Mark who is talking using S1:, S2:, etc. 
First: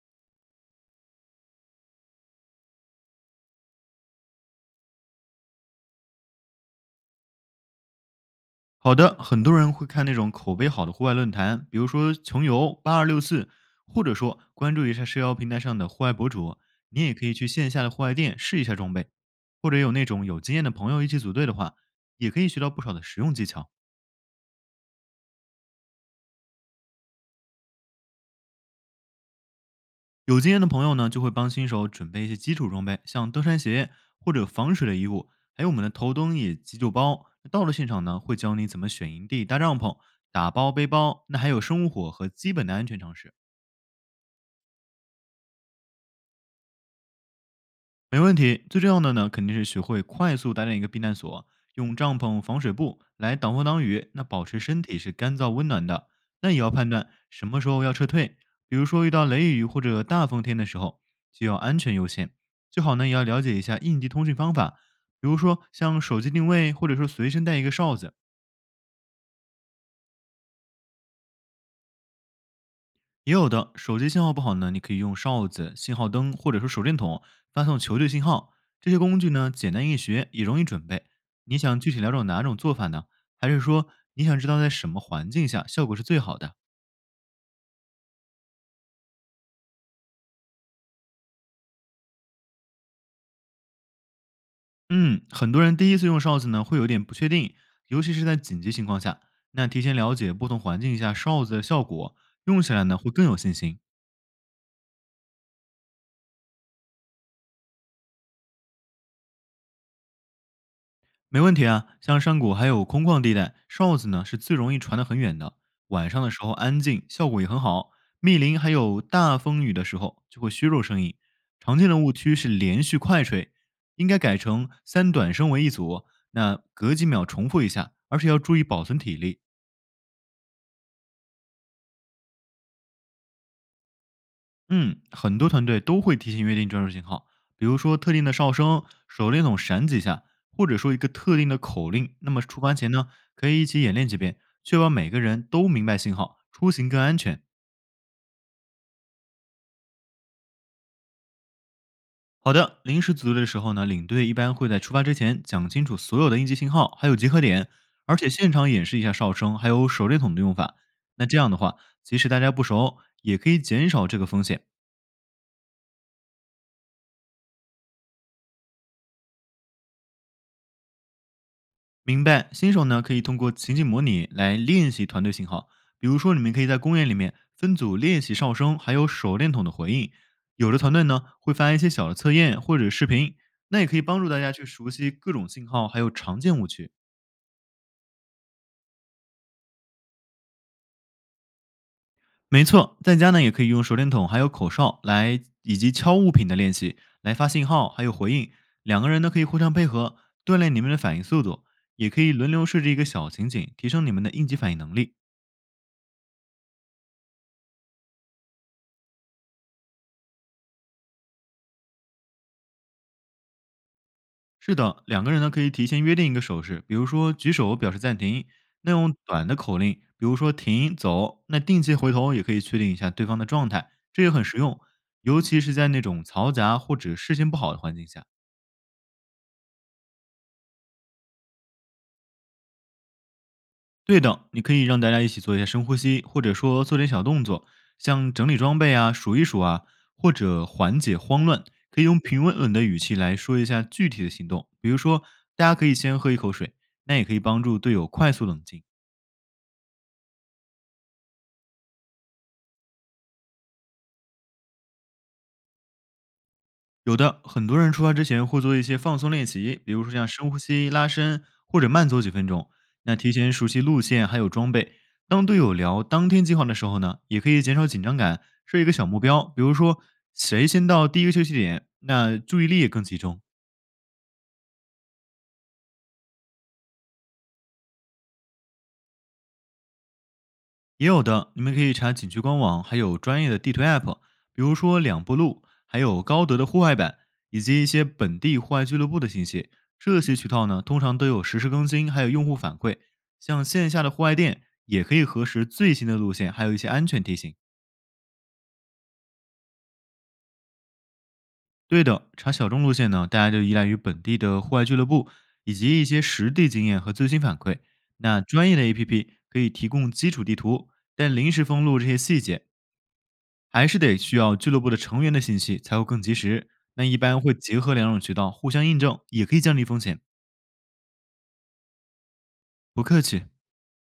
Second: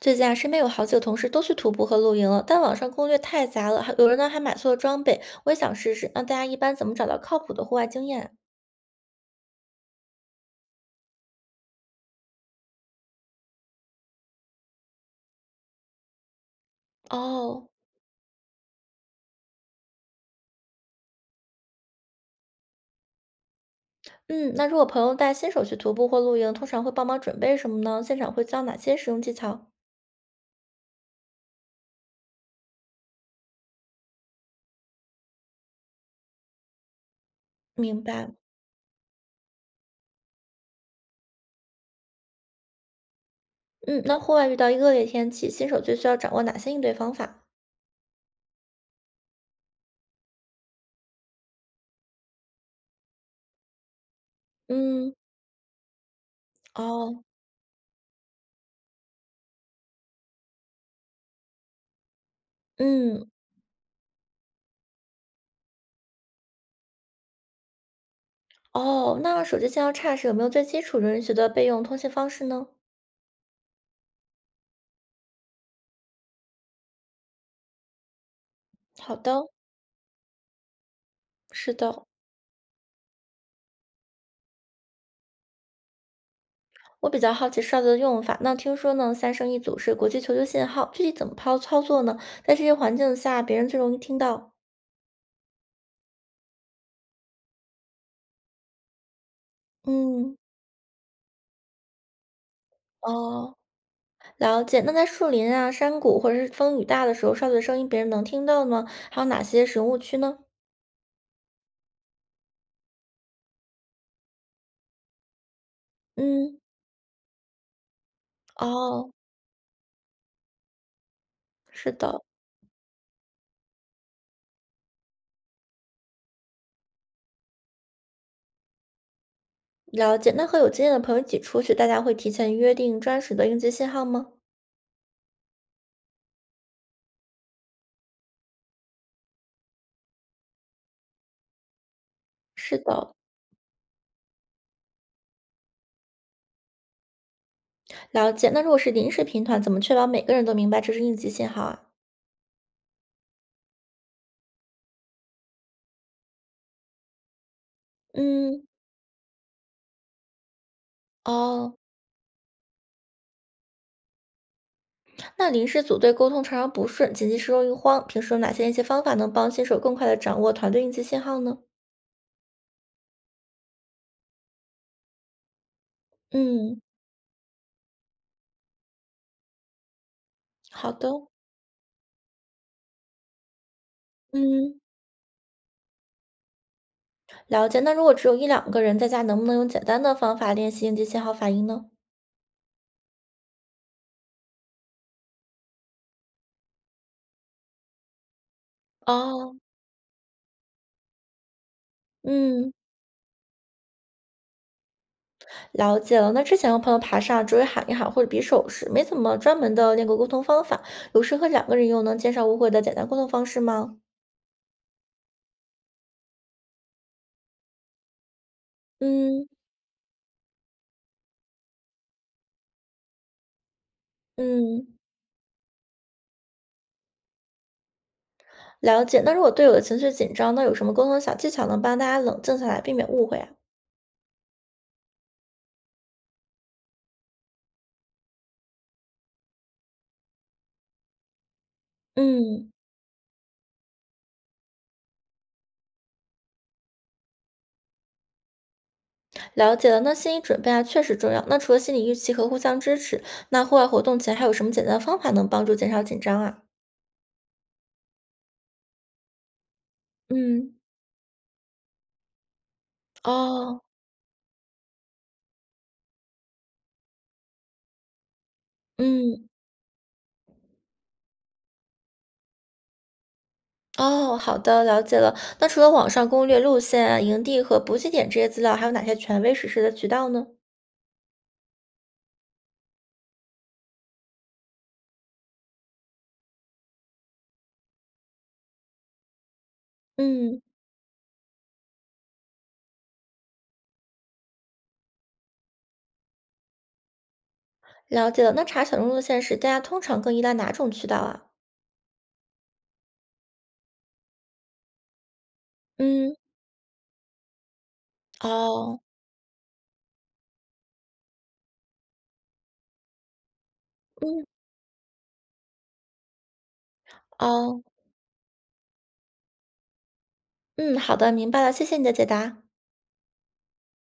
S1: 最近啊，身边有好几个同事都去徒步和露营了，但网上攻略太杂了，还有人呢还买错了装备。我也想试试，那大家一般怎么找到靠谱的户外经验？
S2: 好的，很多人会看那种口碑好的户外论坛，比如说穷游、八二六四，或者说关注一下社交平台上的户外博主。你也可以去
S1: 哦。
S2: 线下的户外店试一下装备，或者有那种有经验的朋友一起组队的话，也可以学到不少的实用技巧。
S1: 嗯，那如果朋友带新手去徒步或露营，通常会帮忙准备什么呢？现场会教哪些实用技巧？
S2: 有经验的朋友呢，就会帮新手准备一些基础装备，像登山鞋或者防水的衣物，还有我们的头灯以及急救包。那到了现
S1: 明
S2: 场呢，
S1: 白。
S2: 会教你怎么选营地、搭帐篷、打包背包，那还有生火和基本的安全常识。
S1: 嗯，那户外遇到恶劣天气，新手最需要掌握哪些应对方法？
S2: 没问题。最重要的呢，肯定是学会快速搭建一个避难所，用帐篷、防水布来挡风挡雨，那保持身体是
S1: 嗯。
S2: 干燥温暖的。那也要判断
S1: 哦。
S2: 什么时候要撤退，比如说遇到雷雨或者大风天的时候，就要安全优先。最好呢，也要
S1: 嗯。
S2: 了解一下应急通讯方法，比如说像手机定位，或者说随身带一个哨子，
S1: 哦，那手机信号差时有没有最基础、容人学的备用通信方式呢？
S2: 也有的，手机信号不好呢，你可以用哨子、信号灯或者说手电筒发送求救信号。这些
S1: 好
S2: 工具
S1: 的。
S2: 呢，简单易学，也容易准备。你
S1: 是
S2: 想具体
S1: 的。
S2: 了解哪种做法呢？还是说你想知道在什么环境下效果是最好的？
S1: 我比较好奇哨子的用法，那听说呢，三声一组是国际求救信号，具体怎么抛操作呢？在这些环境下，别人最容易听到。
S2: 嗯，很多人第一次用哨子呢，会有点不确定，尤其是在紧急情况下。那提前了解
S1: 嗯。
S2: 不同环境下哨子的效果，用起来呢会更有信
S1: 哦，
S2: 心。
S1: 了解。那在树林啊、山谷或者是风雨大的时候，哨子的声音别人能听到吗？还有哪些使用误区呢？
S2: 没问题啊，像山谷还有空旷地带，哨子呢是最容易传得很远的。晚上的时候
S1: 嗯。
S2: 安静，效果也很好。密林还有
S1: 哦。
S2: 大风雨的时候就会削弱声音。常见
S1: 是
S2: 的误
S1: 的。
S2: 区是连续快吹，应该改成三短声为一组，那隔几秒重复一下，而且要注意保存体力。
S1: 了解。那和有经验的朋友一起出去，大家会提前约定专属的应急信号吗？
S2: 嗯，很多团队都会提前约定专属信号，比如说特定的哨声、手电筒闪几下，或者说一个特定的口令。那么出发
S1: 是
S2: 前呢，
S1: 的。
S2: 可以一起演练几遍，确保每个人都明白信号，出行更安全。
S1: 了解。那如果是临时频团，怎么确保每个人都明白这是应急信号啊？
S2: 好的，临时组队的时候呢，领队一般会在出发之前讲清楚所有的应急信号，还有集合点，而且现
S1: 嗯。
S2: 场演示一下哨声，还有手电筒的用法。那这样的
S1: 哦。
S2: 话，即使大家不熟，也可以减少这个风险。
S1: 那临时组队沟通常常不顺，紧急时容易慌，平时有哪些练习方法能帮新手更快的掌握团队应急信号呢？
S2: 明白，新手呢可以通过情景模拟来练习团队信号，比如说你们可以在
S1: 嗯。
S2: 公园里面分组练习哨声，还有手电筒的回应。有的
S1: 好
S2: 团队
S1: 的。
S2: 呢会发一些小的测验或者视频，那也可以帮助大家去
S1: 嗯。
S2: 熟悉各种信号还有常见误区。
S1: 了解。那如果只有一两个人在家，能不能用简单的方法练习应急信号反应呢？
S2: 没错，在家呢也可以用手电筒还有口哨来以及敲物品的练习来发信号还有回应，两个人呢可以
S1: 哦。
S2: 互相配合，锻炼你们的反应速度，也可以轮流
S1: 嗯，
S2: 设置一个小情景，提升你们的应急反应能力。
S1: 了解了。那之前有朋友爬上只会喊一喊或者比手势，没怎么专门的练过沟通方法，有适合两个人用能减少误会的简单沟通方式吗？
S2: 是的，两个人呢可以提前约定一个手势，比如说举手表示暂停，那用
S1: 嗯
S2: 短的口令，比如说停、走，那定期回头也可以确定一下对方的状态，这也很实用，
S1: 嗯。
S2: 尤其是在那种嘈杂或者视线不好的环境下。
S1: 了解。那如果队友的情绪紧张，那有什么沟通小技巧能帮大家冷静下来，避免误会啊？
S2: 对的，你可以让大家一起做一下深呼吸，或者说做点小动作，像整理装备啊、数一数啊，或者缓解慌乱，可以用平稳
S1: 嗯，
S2: 稳的语气来说一下具体的行动，比如说大家可以先喝一口水，那也可以帮助队友快速冷静。
S1: 了解了。那心理准备啊，确实重要。那除了心理预期和互相支持，那户外活动前还有什么简单的方法能帮助减少紧张啊？
S2: 有的，很多人出发之前会做一些放松练习，比如说像深呼
S1: 嗯。
S2: 吸、拉伸或者慢走几分钟。那提前熟
S1: 哦。
S2: 悉路线还有装备，当队友聊当天计划的时候呢，也可以减少紧张感，设一个小目标，
S1: 嗯。
S2: 比如说谁先到第一个休息点，那注意力也更集中。
S1: 哦，好的，了解了。那除了网上攻略、路线啊、营地和补给点这些资料，还有哪些权威实施的渠道呢？
S2: 也有的，你们可以查景区官网，还有专业的地图 App，比如说两步路，还有高德的户外版，以及一些本地户外俱乐部的信息。这些渠
S1: 嗯，
S2: 道呢，通常都有实时更新，还有用户反馈。像线下的户外店，也可以核实最新的路线，还有一些安全提醒。
S1: 了解了。那查小众路线时，大家通常更依赖哪种渠道啊？
S2: 对的，查小众路线呢，大家就依赖于本地的户外俱乐部，以及一些
S1: 嗯。
S2: 实地经验和最新反馈。那专业的
S1: 哦。
S2: APP 可以提供基础地图，但临时封路这些细节还是得需
S1: 嗯。
S2: 要俱乐部的成员的信息才会更及时。那一般会结
S1: 哦。
S2: 合两种渠道互相印证，也可以降低风险。
S1: 嗯，好的，明白了，谢谢你的解答。
S2: 不客气。